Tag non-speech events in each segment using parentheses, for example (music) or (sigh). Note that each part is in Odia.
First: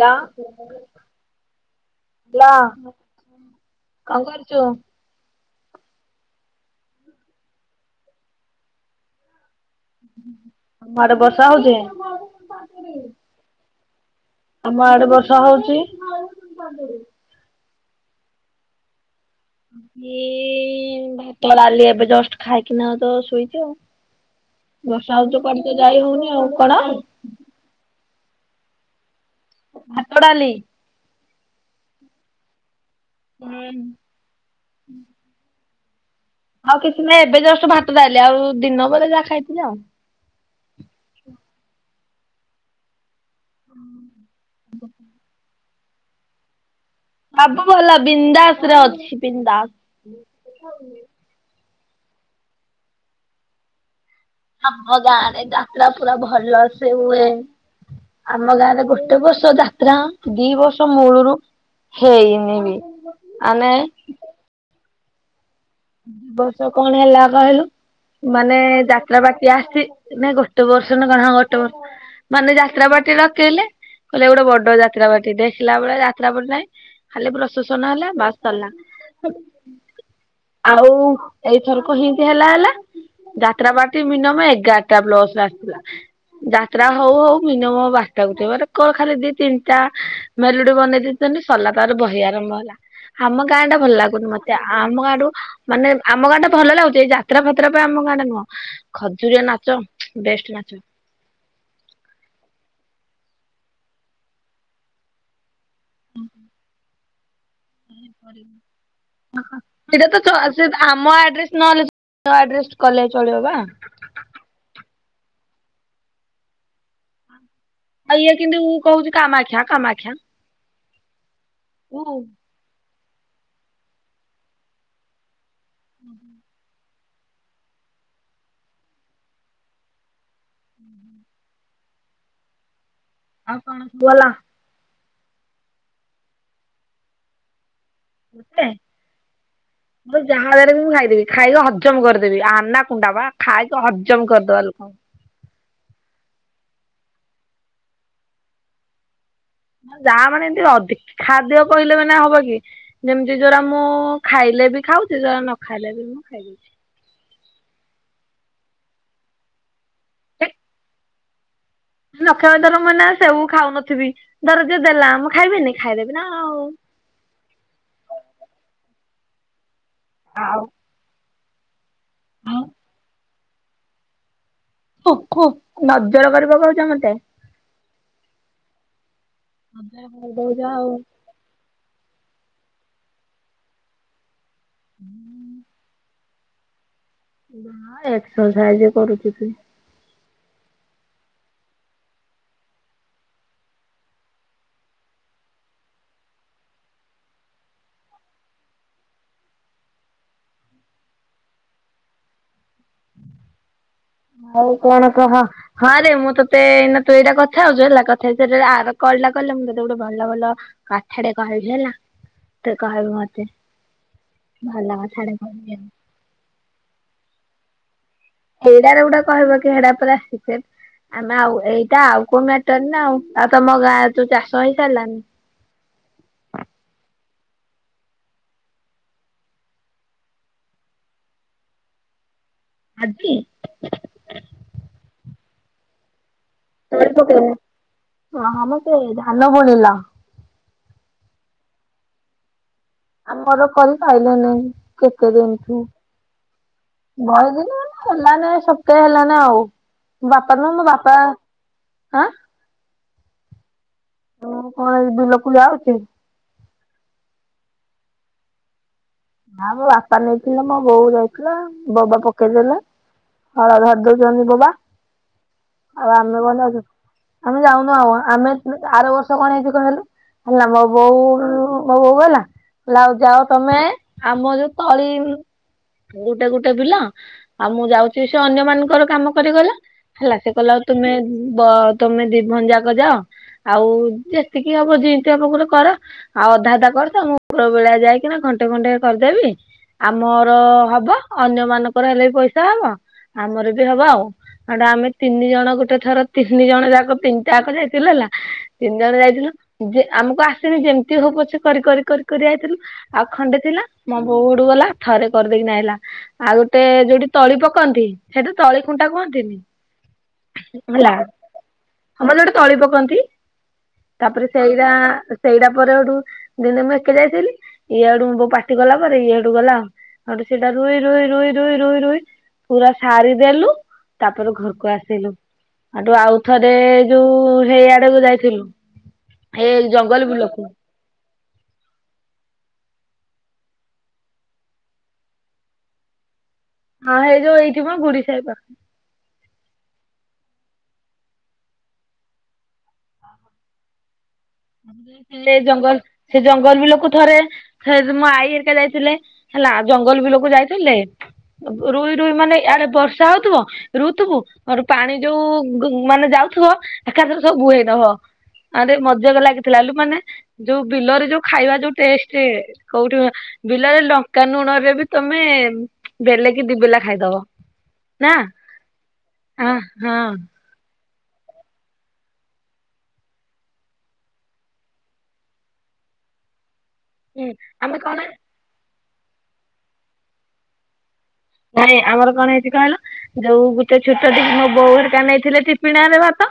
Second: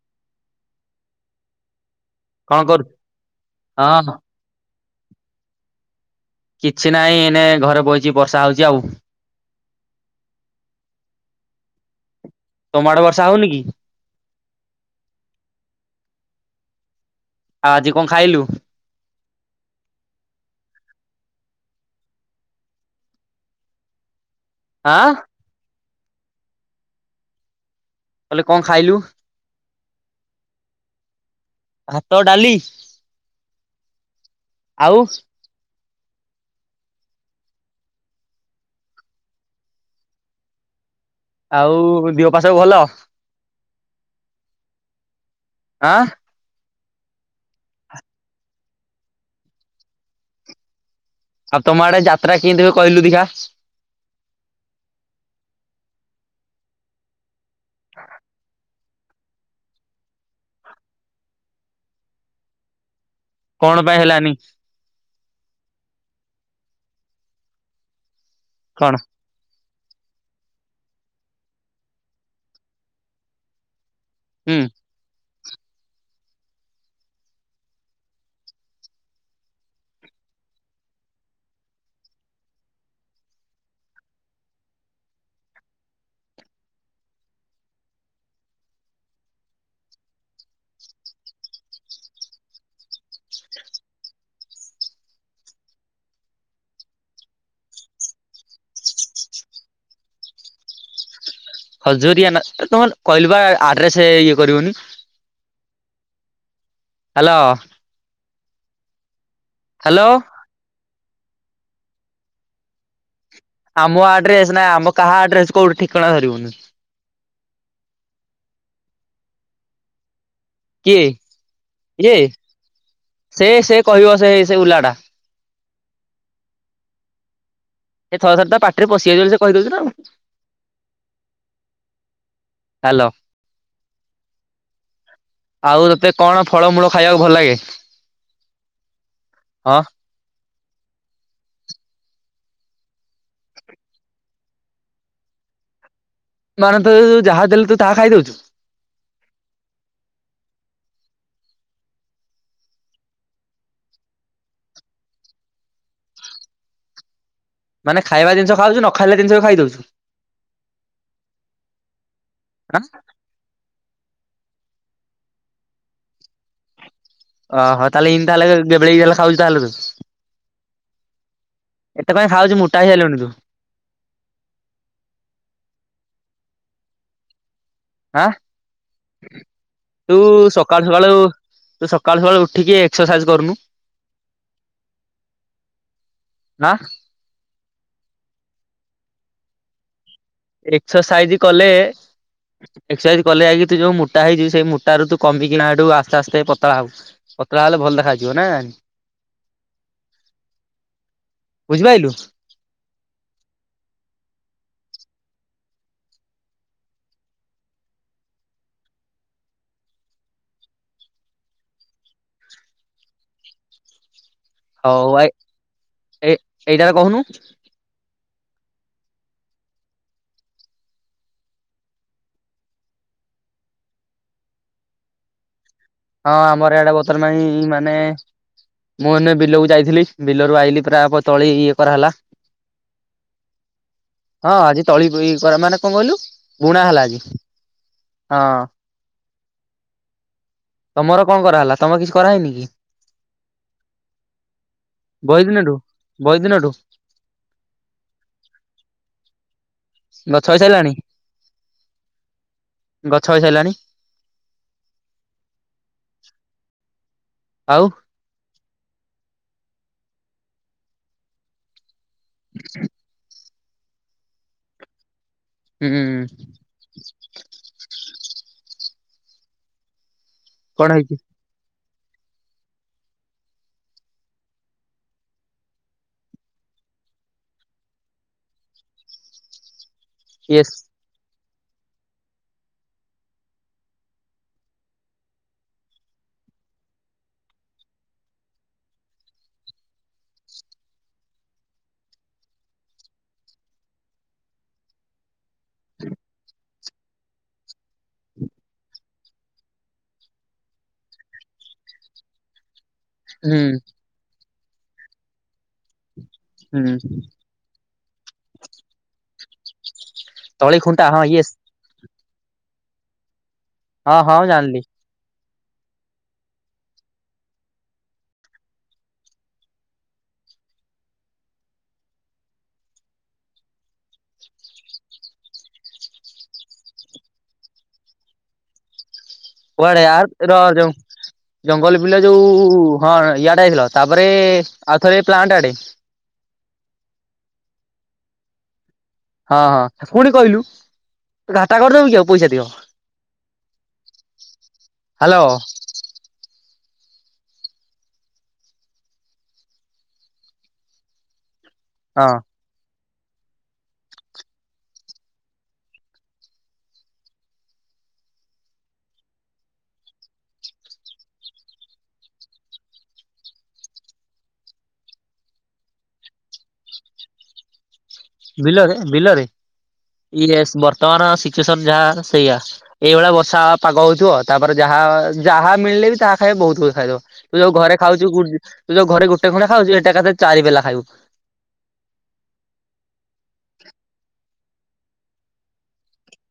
ଲା। ଲା କଣ କରୁ ହଁ କଣ କରୁଛୁ? କିଛି ନାହିଁ ଏନେ ଘରେ ବଇଛି ବର୍ଷା ହଉଛି ଆଉ। ତମଆଡ଼େ ବର୍ଷା ହଉଚି? ତମ ଆଡେ ବର୍ଷା ହଉନି କି? ଆମ ଆଡେ ବର୍ଷା ହଉଛି। (inaudible) ରେ। ଆଉ ଆଜି କଣ ଖାଇଲୁ? ଇ ଇ ଇ ଏଇ ଭାତ ଡାଲି ଏବେ ଜଷ୍ଟ ଖାଇକିନା ତ ଶୋଇଛି ଆଉ। ଆଁ ବର୍ଷା ହଉଚି କୁଆଡେ ତ ଯାଇ ହଉନି ଆଉ। କଣ? କହିଲି କଣ ଖାଇଲୁ? ଭାତ, ଡ଼ାଲି। ଭାତ, ଡାଲି ହୁଁ। ଆଉ ଆଉ କିଛି ନାହିଁ ଏବେ ଜଷ୍ଟ ଭାତ ଡାଲି ଆଉ ଦିନ ବେଳେ ଯାହା ଖାଇଥିଲି ଆଉ। ଆଉ ଦିହ ପା ସବୁ ଭଲ? ହଁ। (inaudible) ଆ ସବୁ ଭଲ ବିନ୍ଦାସ ରେ ଅଛି ବିନ୍ଦାସ। ଦେଖାହେଉନି ଆଉ ତମ ଆଡେ ଯାତ୍ରା କେମିତି ହୁଏ କହିଲୁ ଦେଖିଆ? ଆମ ଗାଁ ରେ ଯାତ୍ରା ପୁରା ଭଲ ସେ ହୁଏ। ଆମ ଗାଁରେ ଗୋଟେ ବର୍ଷ ଯା ତ୍ରା ଦି ବର୍ଷ ମୂଳରୁ ହେଇନି ବି। ଆମେ କଣ ଦି ପାଇଁ ହେଲାନି? ଏ ବର୍ଷ କଣ ହେଲା କହିଲୁ ମାନେ କଣ ଯାତ୍ରା ପାଟି ଆସିଛି ନାଇଁ ଗୋଟେ ବର୍ଷ ନ କଣ ହ ଗୋଟ ବର୍ଷ ମାନେ ଯାତ୍ରା ପାଟି ଡକେଇଲେ କହିଲେ ଗୋଟେ ହୁଁ ବଡ ଯା ଯାତ୍ରାପାର୍ଟି ଦେଖିଲା ବେଳେ ଯାତ୍ରା ପାର୍ଟି ନାହିଁ ଖାଲି ପ୍ରସେସନ ହେଲା ବାସ୍ ସରିଲା। ଆଉ ଏଇଥରକ ହେମତି ହେଲା ହେଲା ଯାତ୍ରାପାର୍ଟି ମିନିମମ୍ ଏଗାରଟା ବସ୍ ରେ ଆସିଥିଲା। ଯାତ୍ରା ହଉ ହଉ ମିନିମମ୍ ବାରଟା ଗୋଟେ କଣ ଖାଲି ଦି ତିନିଟା ମେଲୋଡି ବନେଇ ଦେଇଛନ୍ତିି ସରିଲା ତାର ବହି ଆରମ୍ଭ ହେଲା ଆମ ଗାଁ ଟା ଭଲ ଲାଗୁନି ମତେ ଆମ ଗାଁଠୁ ମାନେ ଆମ ଗାଁ ଟା ଭଲ ଲାଗୁଛି ଏଇ ଯାତ୍ରା ଫାତ୍ରା ପାଇଁ ଆମ ଗାଁଟା ନୁହଁ। ଖଜୁରୀଆ ନାଚ ବେଷ୍ଟ ନାଚ। ହଜୁରିଆ ନା ତମେ କହିଲି ବା ଆଡ୍ରେସେ ଇଏ କରିବନି। ହୁଁ। ହ୍ୟାଲୋ। କରିବନି ଓହୋ ହ୍ୟାଲୋ ସେଇଟା ତ ଚ ସେ ଆମ ଆଡ୍ରେସେ ନହେଲେ ବି ଆଡ୍ରେସ କଲେ ଚଳିବ ବା। ଆମ ଆଡ୍ରେସେ ନାଁ ଆମ କାହା ଆଡ୍ରେସ କୋଉଠି ଠିକଣା ଧରିବୁନି। ଆଉ ଇଏ କିନ୍ତୁ ଉଁ କହୁଛି କାମାକ୍ଷା କାମାକ୍ଷା। କିଏ ଇଏ ସେ ସେ କହିବ ସେଇ ସେ ଉଲା ଟା। ହୁଁ ହୁଁ। ଏ ଥରେ ଥରେ ତା ପାଟିରେ ପଶିଯାଉଛି ବୋଲି ସେ କହିଦଉଛି ନା ଆଉ। ହ୍ୟାଲୋ। ଆଉ କଣ ସବୁ ଭଲ। ଆଉ ତତେ କଣ ଫଳମୂଳ ଖାଇବାକୁ ଭଲ ଲାଗେ? ମତେ? ହଁ ମୋତେ ଯାହାଦାରରେ ମୁଁ ଖାଇଦେବି ଖାଇକି ହଜମ କରିଦେବି ଆନା କୁଣ୍ଡା ବା ଖାଇକି ହଜମ କରିଦବା ଲୋକ। ମାନେ ତତେ ଯାହା ଦେଲୁ ତୁ ତାହା ଖାଇଦଉଚୁ। ଯାହା ମାନେ ଏମିତି ଅଧିକ ଖାଦ୍ୟ କହିଲେ ମାନେ ହବ କି ଯେମିତି ଯଉରା ମୁଁ ଖାଇଲେ ବି ଖାଉଛି ଯୋଉରା ନ ଖାଇଲେ ବି ମୁଁ ଖାଇଦଉଚି। ମାନେ ଖାଇବା ଜିନିଷ ଖାଉଚୁ ନ ଖାଇଲା ଜିନିଷ ବି ଖାଇ ଦଉଚୁ? (unintelligible) ନ ଖାଇବ ଧର ଆଁ ମୁଁ ଏନା ସେଉ ଖାଉନଥିବି ଧର ଯିଏ ଦେଲା ମୁଁ ଖାଇବିନି ଖାଇଦେବି ନା ଆଉ। ଓହୋ ତାହେଲେ ଏନ୍ତି ତାହାଲେ ଗେବେଲେଇକି ହେଲେ ଖାଉଚୁ ତାହେଲେ ତୁ। ଆଉ ଏତେ କାଇଁ ଖାଉଚୁ ମୋଟା ହେଇଗଲଣି ତୁ। ଥୁ ଥୁ ନଜର କରିପକଉଚ ମୋତେ। ଆଁ ନଜର ତୁ କରି ଦଉଛ ସକାଳୁ ଆଉ। ସକାଳୁ ତୁ ସକାଳୁ ସକାଳୁ ଉଠିକି ଏକ୍ସସାସାଇଜ୍ କରୁନୁ। ହୁଁ। ଆଁ? ହଁ ଏକ୍ସସାଇଜ କରୁଚି କିଏ? ଏକ୍ସୋସାଇଜ୍ କଲେ ଏକ୍ସୋସାଇଜ୍ କଲେ ଯାଇକି ତୁ ଯୋଉ ମୋଟା ହେଇଚୁ ସେଇ ମୋଟାରୁ ତୁ କମିକିନା ସେଠୁ ଆସ୍ତେ ଆସ୍ତେ ପତଳା ହବୁ। ପତଳା ହେଲେ ଭଲ ଦେଖା ଯିବ ନା। ବୁଝିପାଇଲୁ। ଆଉ କଣ କହ। ହଁ ରେ ମୁଁ ତତେ ଏଇନା ତୁ ଏଇଟା କଥା ହେଉଚୁ ହେଲା କଥା ହେଇସରିଲେ ଆର କଲଟା କଲେ ମୁଁ ତତେ ଗୋଟେ ଭଲ ଭଲ କାଥା ଟେ କହିବି ହେଲା ତୁ କହିବୁ ମତେ। ଭଲ ହଉ ଆଈ କଥାଟେ କହିବି ଆଉ। ଏଇ ଏଇଟାରେ କହୁନୁ। ଏଇଟାରେ ଗୋଟେ କହିବ କି ସେଟା ପରା ସିକ୍ରେଟ। ଆମେ ଆଉ ଏଇଟା ଆଉ କୋଉ ମ୍ୟାଟର ନା ଆଉ ଆଉ ତମ ଗାଁରେ ଯୋଉ ଚାଷ ହେଇ ସାରିଲାନି? ହଁ ଆମର ଏଇଡେ (unintelligible) ପାଇଁ ମାନେ ମୁଁ ଏନେ ବିଲକୁ ଯାଇଥିଲି, ବିଲରୁ ଆଇଲିି ପୁରା ତଳି ଇଏ କରାଗଲା। ଆଜି? ହଁ, ଆଜି ତଳି ବୁଇ ମାନେ କଣ କହିଲୁ ବୁଣା ହେଲା ଆଜି ହଁ। ଏଇ ଧାନ ବୁଣିଲ। ତମର କଣ କରାହେଲା ତମେ କିଛି କରାହେଇନି କି? ଆମର କରି ସାଇଲେନୀ କେତେ ଦିନଠୁ। ବହି ଦିନଠୁ ବହେଦିନ ହେଲାନୀ ସପ୍ତାହେ ହେଲାନି ଆଉ। ଗଛ ବାପା ନୁହଁ ମୋ ହେଇସାରିଲାଣି ବାପା ଆଁ ଗଛ ହେଇସାରିଲାଣି? ମୁଁ କଣ ବିଲକୁ ଯାଉଚି। ଆଉ? ନା ମୋ ବାପା ନେଇଥିଲେ, ମୋ ବୋଉ ଯାଇଥିଲା, ବୋବା ପକେଇଦେଲେ। ହଳ ଧରି ଦଉଚନ୍ତି ବୋବା ହୁଁ ଆଉ ଆମେ ଗନେ ଆମେ ଯାଉନୁ ଆଉ, ଆମେ ଆର ବର୍ଷ କଣ ହେଇଚି କହଲୁ ହେଲା ମୋ କଣ ବୋଉ ହେଇଛି ମୋ ବୋଉ କହିଲା କହିଲା ଆଉ ଯାଅ ତମେ ଆମ ଯୋଉ ତଳି ଏଇଟା ଗୋଟେ ବିଲ ଆଉ ମୁଁ ଯାଉଚି ସେ ଅନ୍ୟ ମାନଙ୍କର କାମ କରିଗଲା। ହେଲା, ସେ ୟେସ୍ କହିଲା ଆଉ ତମେ ତମେ ଦି ଭଉଣୀ ଯାକ ଯାଅ। ଆଉ ଯେତିକି ହବ, ଦିଟା ଗୋଟେ କର। ଆଉ ଅଧା ଅଧା କରିଥାଅ, ମୁଁ ଉପର ବେଳିଆ ଯାଇକିନା ଘଣ୍ଟେ ଘଣ୍ଟେ କରିଦେବି। ଆମର ହବ, ଅନ୍ୟ ମାନଙ୍କର ହେଲେ ବି ପଇସା ହବ। ଆମର ବି ହବ ଆଉ, ସେଇଠୁ ଆମେ ତିନି ଜଣ ଗୋଟେ ଥର ତିନି ଜଣ ଯାକ ତିନି ଯାକ ଯାଇଥିଲୁ ହେଲା, ତିନି ଜଣ ଯାଇଥିଲୁ। ଯେ ଆମକୁ ଆସନି, ଯେମିତି ହଉ ପଛେ କରି କରି କରି କରି ଆଇଥିଲୁ। ଆଉ ଖଣ୍ଡେ ହୁଁ ଥିଲା, ମୋ ବୋଉ ସେଉଠୁ ଗଲା, ଥରେ କରିଦେଇକିନା ଆଇଲା। ଆଉ ଗୋଟେ ହୁଁ ଯୋଉଠି ତଳି ପକନ୍ତି, ସେଇଠି ତଳି ଖୁଣ୍ଟା କୁହନ୍ତିନି। ତଳି ଖୁଣ୍ଟା ହେଲା ହଁ ୟେସ୍ ହଁ ମ ଯୋଉଠି ତଳି ପକନ୍ତି। ହଁ ହଁ ତାପରେ ଜାଣିଲି ସେଇଟା ସେଇଟା ପରେ ସେଇଠୁ ଦିନେ ମୁଁ ଏକା ଯାଇଥିଲି। ଇଆଡୁ ମୋ ପା ସେଇଠୁ ଗଲା ପରେ ଇଏଠୁ ଗଲା। ଆଗ ସେଇଟା ରୋଇ ରୋଇ ରୋଇ ରୋଇ ରୋଇ ରୋଇ ପୁରା ସାରି ଦେଲୁ, ତାପରେ ଘରକୁ ଆସିଲୁ। ସେଇଠୁ ଆଉଥରେ ଯୋଉ ହେଇ ଆଡକୁ ଯାଇଥିଲୁ। ଏ କୁଆଡେ ଜଙ୍ଗଲ ଆର ରହ ବୁଲକୁ। ଯେଉଁ। ଜଙ୍ଗଲ ବିଲ ଯୋଉ ହଁ ଇଆଡେ ଯାଇଥିଲ। ତାପରେ ଆଉ ଥରେ ପ୍ଲାଣ୍ଟ ଆଡେ। ହଁ ଏଇ ଯୋଉ ଏଇଠି ମ, ବୁଡି ସାଇ ପାଖ। ହଁ, ହଁ, ପୁଣି କହିଲୁ ଘାଟା କରିଦବୁ କି ଆଉ, ପଇସା ତିକ। (inaudible) ହ୍ୟାଲୋ ହେଲେ ଜଙ୍ଗଲ୍ ସେ ଜଙ୍ଗଲ ବି ଲୋକ ଥରେ ହେ ମୋ ଆଈ ହେରିକା ଯାଇଥିଲେ ହେଲା ଜଙ୍ଗଲ ବି ଲୋକ ଯାଇଥିଲେ। ରୁଇ ହଁ ରୁଇ ମାନେ ଇଆଡେ ବର୍ଷା ହଉଥିବ। ରୁଉ ଥୁବୁ ଅର୍ ପାଣି ଯୋଉ ମାନେ ଯାଉଥୁବ ଏକାଥରେ ସବୁ ବୁହେଇ ଦବ। ଆରେ ମଜାକ୍ ଲାଗିଥିଲା ଏଲୁ ମାନେ ଯୋଉ ବିଲରେ ଯୋଉ ଖାଇବା ଯୋଉ ଟେଷ୍ଟେ କୋଉଠି ବିଲରେ ଲଙ୍କା ନୁଣ ରେ ବି ତମେ ବେଲେ କି ଦି ବେଲା ଖାଇଦବ। ନା ବିଲରେ ବିଲରେ ହଁ ହଁ ଇଏସ୍ ବର୍ତ୍ତମାନ ସିଚୁଏସନ୍ ଯାହା ସେଇଆ। ଏଇଭଳିଆ ବର୍ଷା ପାଗ ହଉଥିବ ତାପରେ ଯାହା ଯାହା ମିଳିଲେ ବି ତାହା ଖାଇବା ବହୁତ୍ ବହୁତ୍ ଖାଇଦବ। ତୁ ଯୋଉ ଘରେ ଆମେ କଣ ଖାଉଛୁ ତୁ ଯୋଉ ଘରେ ଗୋଟେ ଖଣ୍ଡେ ଖାଉଛୁ ଏଟା ଏକାଥରେ ଚାରି ବେଲା ଖାଇବୁ। ନାଇଁ ଆମର କଣ ହେଇଛି କହିଲ ଯୋଉ ଗୋଟେ ଛୋଟ ଟିକେ ମୋ ବୋଉ ହେରିକା ନେଇଥିଲେ ଟିପିଣି ରେ ଭାତ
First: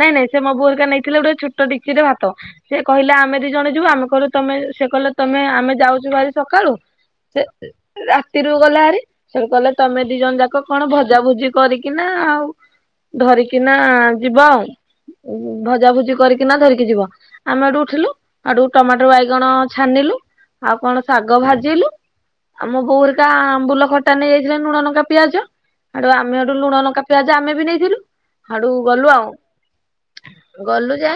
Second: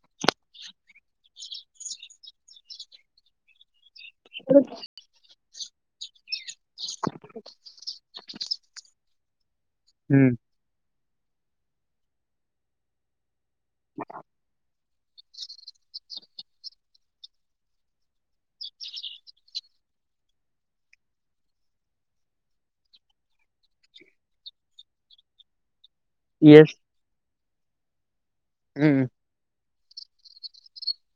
ନାଇଁ ନାଇଁ ସେ ମୋ ବୋଉ ହେରିକା ନେଇଥିଲେ ଗୋଟେ ଛୋଟ ଟିକ୍ଚିରେ ଭାତ ସେ କହିଲା ଆମେ ଦି ଜଣ ଯିବୁ ଆମ ତମେ ସେ କହିଲ ତମେ ଆମେ ଯାଉଛୁ ଭାରି ସକାଳୁ ସେ ରାତିରୁ ଗଲା ଭାରି ସେଠୁ କହିଲେ ତମେ ଦି ହୁଁ। ଜଣ ଯାକ କଣ ଭଜାଭୁଜି କରିକି ନା ଆଉ ଧରିକି କିନା ଯିବ ଆଉ ଭଜାଭୁଜି କରିକିନା ଧରିକି ଯିବ। ଆମେ ଏଠୁ ଉଠିଲୁ ହେଟୁ ଟମାଟ ବାଇଗଣ ଛାଣିଦେଲୁ ଆଉ କଣ ଶାଗ ଭାଜିଲୁ ଆମ ବୋଉ ହେରିକା ଆମ୍ବୁଲ ଖ ଟା ନେଇଯାଇଥିଲେ ଲୁଣ ନଙ୍କା ପିଆଜ ହାଡୁ ଆମେ ହେଠୁ ୟେସ୍ ଲୁଣ ଲଙ୍କା ପିଆଜ ଆମେ ବି ନେଇଥିଲୁ। ହାଡୁ ହୁଁ ଗଲୁ ଆଉ (inaudible) ଗଲୁ ଯେ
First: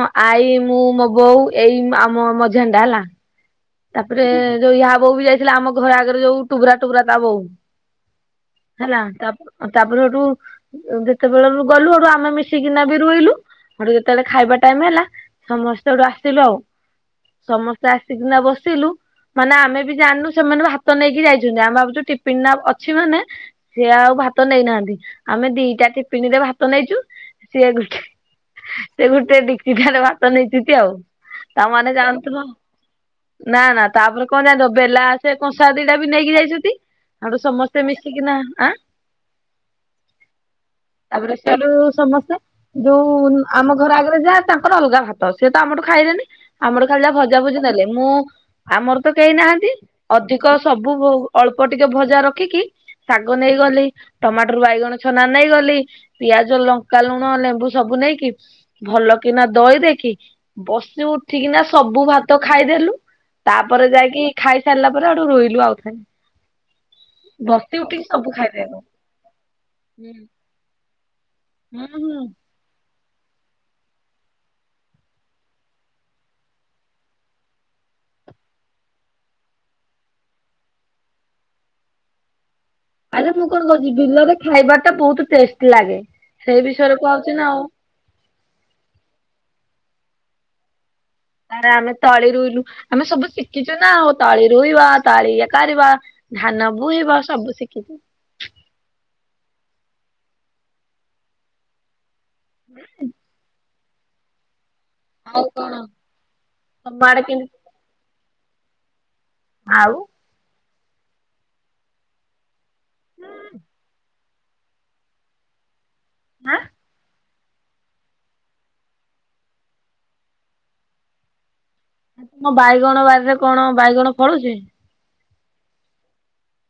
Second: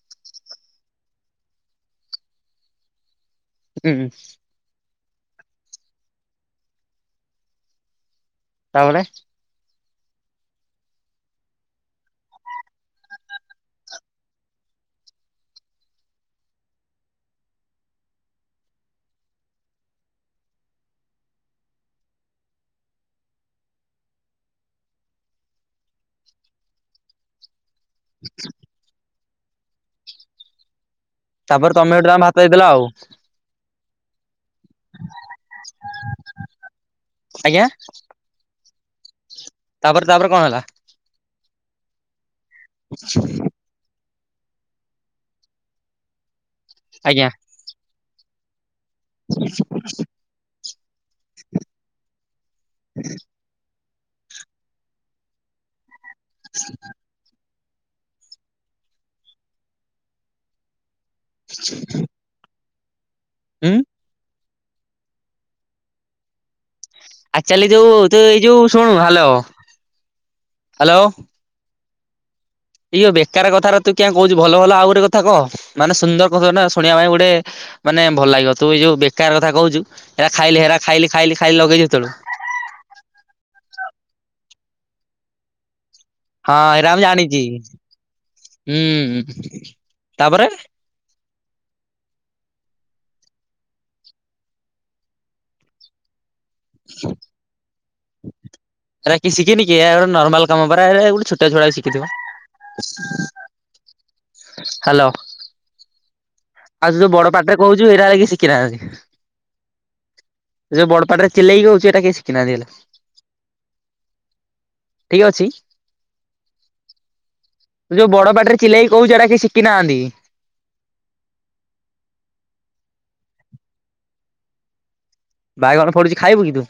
ମୋ ଆଈ ମୁଁ ମୋ ବୋଉ ଏଇ ଆମ ମଝିଆଣିଟା ହେଲା ହୁଁ ତାପରେ ଯୋଉ ୟା ବୋଉ ବି ଯାଇଥିଲା ଆମ ଘର ଆଗରେ ଯୋଉ ଟୁବୁରା ଟୁବୁରା ତା ବୋଉ ହେଲା ତାପରେ ତାପ୍ ତାପରେ ହେଠୁ ଯେତେବେଳେ ଲୁ ଗଲୁ ଏଡୁ ଆମେ ମିଶିକିନା ବି ରଇଲୁ। ହେଠୁ ଯେତେବେଳେ ଖାଇବା ଟାଇମ ହେଲା ସମସ୍ତେ ହେଠୁ ଆସିଲୁ ଆଉ ସମସ୍ତେ ଆସିକିନା ବସ ସିଲୁ ମାନେ ଆମେ ବି ଜାଣିନୁ ସେମାନେ ବି ଭାତ ନେଇକି ଯାଇଛନ୍ତି ଆମେ ଭାବୁଛୁ ଟିଫିନ୍ ଟା ଅଛି ମାନେ ସିଏ ଆଉ ଭାତ ନେଇନାହାନ୍ତି ଆମେ ଦିଟା ଟିପିନିରେ ଭାତ ନେଇଛୁ ସିଏବି (inaudible) ସେ ଗୋଟେ ଡିକ୍ଚି ଟାରେ ଭାତ ନେଇଚିନ୍ତି ଆଉ ତା ତାପରେ ତମେ ମାନେ ଗୋଟେ ତାଙ୍କୁ ଭାତ ଜାଣୁଥୁବ ଦେଇଦେଲ ଆଉ। ନା ନା ତାପରେ କଣ ଜାଣିଚ ବେଲା ସେ କଂସା ଦିଟା ବି ନେଇକି ଯାଇଛନ୍ତି ହେଠୁ ଆଜ୍ଞା ସମସ୍ତେ ମିଶି ମିଶିକିନା ଆଁ। ତାପରେ ତାପରେ କଣ ହେଲା? ତାପରେ ସରୁ ସମସ୍ତେ ଯୋଉ ଆମ ଘର ଆଗରେ ଯାଆ ତା ଅଲଗା ଭାତ ସିଏ ତ ଆମଠୁ ଖାଇଲେନି ଆମଠୁ ଖାଲି ଯାହା ଆଜ୍ଞା ଭଜାଭୁଜି ନେଲେ ମୁଁ ଆମର ତ କେହି ନାହାନ୍ତି ଅଧିକ ସବୁ ଅଳ୍ପ ଟିକେ ଭଜା ରଖିକି ଶାଗ ନେଇଗଲି ଟମାଟୋରୁ ବାଇଗଣ ଛନା ନେଇଗଲି ପିଆଜ ଲଙ୍କା ଲୁଣ ନେମ୍ବୁ ସବୁ ନେଇକି ଭଲ କିନା ଦଇ ଦେଇକି ବସି ଉଠିକିନା ସବୁ ଭାତ ଖାଇଦେଲୁ। ହୁଁ ତାପରେ ଯାଇକି ଖାଇ ସାରିଲା ପରେ ହେଟୁ ରୁଇଲୁ ଆଉ। ଆକ୍ଚାଲି ବସି ଯୋଉ ଉଠିକି ତୁ ସବୁ ଏ ଯୋଉ ଖାଇଦେଲୁ। ଶୁଣୁ ହାଲୋ, ହାଲୋ। ହୁଁ ହୁଁ। ଇଅ ବେକାର କଥାର ତୁ କିଆଁ କହୁଚୁ ଭଲ ଭଲ ଆଉ ଗୋଟେ କଥା କହ ମାନେ ସୁନ୍ଦର କଥା ଶୁଣିବା ପାଇଁ ଗୋଟେ ମାନେ ଭଲ ଲାଗିବ ତୁ ଏଇ ଯୋଉ ବେକାର କଥା କହୁଛୁ ହେରା ଖାଇଲି ହେରା ଖାଇଲି, ଖାଇଲି, ଖାଇଲି, ଲଗେଇଛୁ ହେତେଳୁ। ଆରେ ମୁଁ କଣ କହୁଛି ବିଲରେ ଖାଇବା ଟା ବହୁତୁ ଟେଷ୍ଟେ ଲାଗେ। ହଁ ସେଇ ଏରା ବିଷୟରେ ମୁଁ କହୁଛି ଜାଣିଚି ନା ଆଉ। ହୁଁ ହୁଁ ତାପରେ ତାରେ ଆମେ ତଳି ରୁଇଲୁ ଆମେ ସବୁ ଶିଖିଛୁ ନା ଆଉ ତଳି ରୁଇବା ତଳି ଇଏ କରିବା। ଧାନ ବୁଇବ ସବୁ ଶିଖିଚୁ। ଏରା କିିଏ ଶିଖିନି କି ଏରା ନର୍ମାଲ କାମ ପରା ଗୋଟେ ଛୋଟଛୁଆ ଶିଖିଥିବ। ହାଲୋ। ଆଉ କଣ? ଆଉ ତମ ଯୋଉ ଆଡେ ବଡ ପାଟିରେ କେମିତି କହୁଚୁ ଏଇରା ହେ କିି ଶିଖିନାହାନ୍ତି। ଆଉ। ଯୋଉ ବଡପାଟିରେ ଚିଲେଇକି ହଉଚୁ ଏଟା କିଏ ଶିଖିନାହାନ୍ତି ହେଲେ। ହୁଁ। ଠିକ୍ ଅଛି। ଆଁ। ତୁ ଯୋଉ ବଡ ପାଟିରେ ଚିଲେଇକି କହୁଚୁ ହେଟା କେହି ଶିଖିନାହାନ୍ତି। ମୋ ବାଇଗଣ ବାରିରେ କଣ ବାଇଗଣ ଫଳୁଛି? ବାଇଗଣ ଫଳୁଛି ଖାଇବୁ କି ତୁ?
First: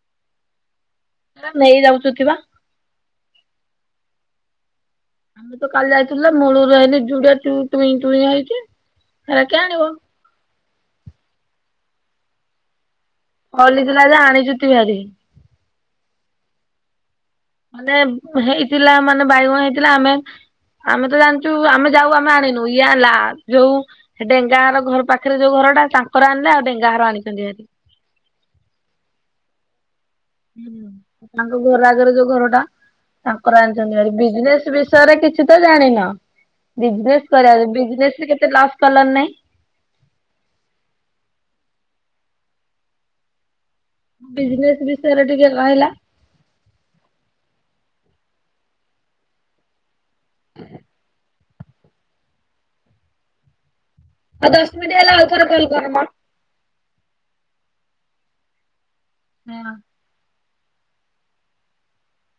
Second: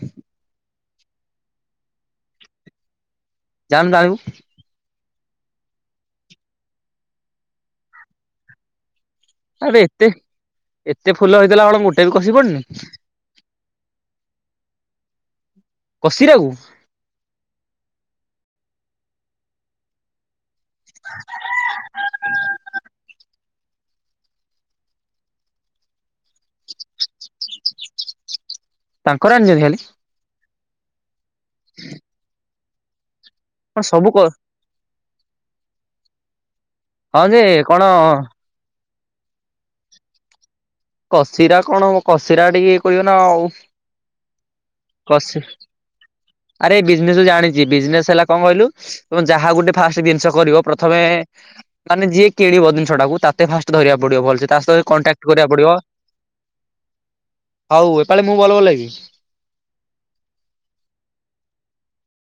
ନେଇଯାଉଚନ୍ତି ବା। ଯାଉନୁ ତୂ ଆଣିବୁ। ତୁ ତ କାଲି ଯାଇଥିଲୁଯେ ମୂଳରୁ ଆଇଲୁନେହି ଝୁଡେ ଚୁଇଁ ଚଇଁ ଆଣିଚୁ। ଆରେ ଏତେ ଏତେ ଫୁଲ ହେଇଥିଲା କଣ ମୋଟେ ବି କସୀ ପଡନି? ଫଲିଥିଲା ଯେ ଆଣିଚୁ ତୁ ଭାରି। କସିରାକୁ଼। ମାନେ ହେଇଥିଲା ମାନେ ବାଇଗଣ ହେଇଥିଲା ଆମେ ଆମେ ତ ଜାଣିଚୁ ଆମେ ଯାଉ ଆମେ ଆଣିନୋହୁ ଇଏ ଆଣିଲା। ଯୋଉ ଡେଙ୍ଗାହର ଘର ପାଖରେ ଯୋଉ ଘରଟା ତାଙ୍କର ଆଣିଲେ ଆଉ ଡେଙ୍ଗାଘର ଆଣିଚନ୍ତି ଭାରି। ତାଙ୍କର ଅଣିଚନ୍ତି ଖାଲି? ତାଙ୍କ ଘର ଆଗରେ ଯୋଉ ଘରଟା ତାଙ୍କର କଣ ସବୁ ଆଣିଛନ୍ତି କ ବିଜନେସ ବିଷୟରେ କିଛି ତ ଜାଣିନ। ହଁ ବିଜନେସ୍ ଯେ କର କଣ ବିଜନେସରେ କେତେ ଲସ୍ କଲଣି ନାଇଁ। କସିରା କଣ କସିରା ଟିକେ ଇଏ କହିବ ନା ଆଉ। ବିଜନେସ୍ ବିଷୟରେ କସି ଟିକେ କହିଲ? ଆରେ ବିଜନେସ ଜାଣିଛି ବିଜନେସ ହେଲା କଣ କହିଲୁ ତ ଯାହା ଗୋଟେ ଫାଷ୍ଟ ଜିନିଷ କରିବ ପ୍ରଥମେ ମାନେ ଯିଏ କିଣିବ ଜିନିଷ ଟାକୁ ତାତେ ଫାଷ୍ଟ ଧରିବାକୁ ପଡିବ ଆଉ ଭଲସେ ତା ଦଶ ସହିତ ମିନିଟ୍ ହେଲା ଆଉ କଣ୍ଟାକ୍ଟ ଥରେ କରିବାକୁ କଲ୍ ପଡିବ। କର ମ। ହଉ ଏପାଳି ମୁଁ ଭଲ ବଳ ହେବି। ହଁ।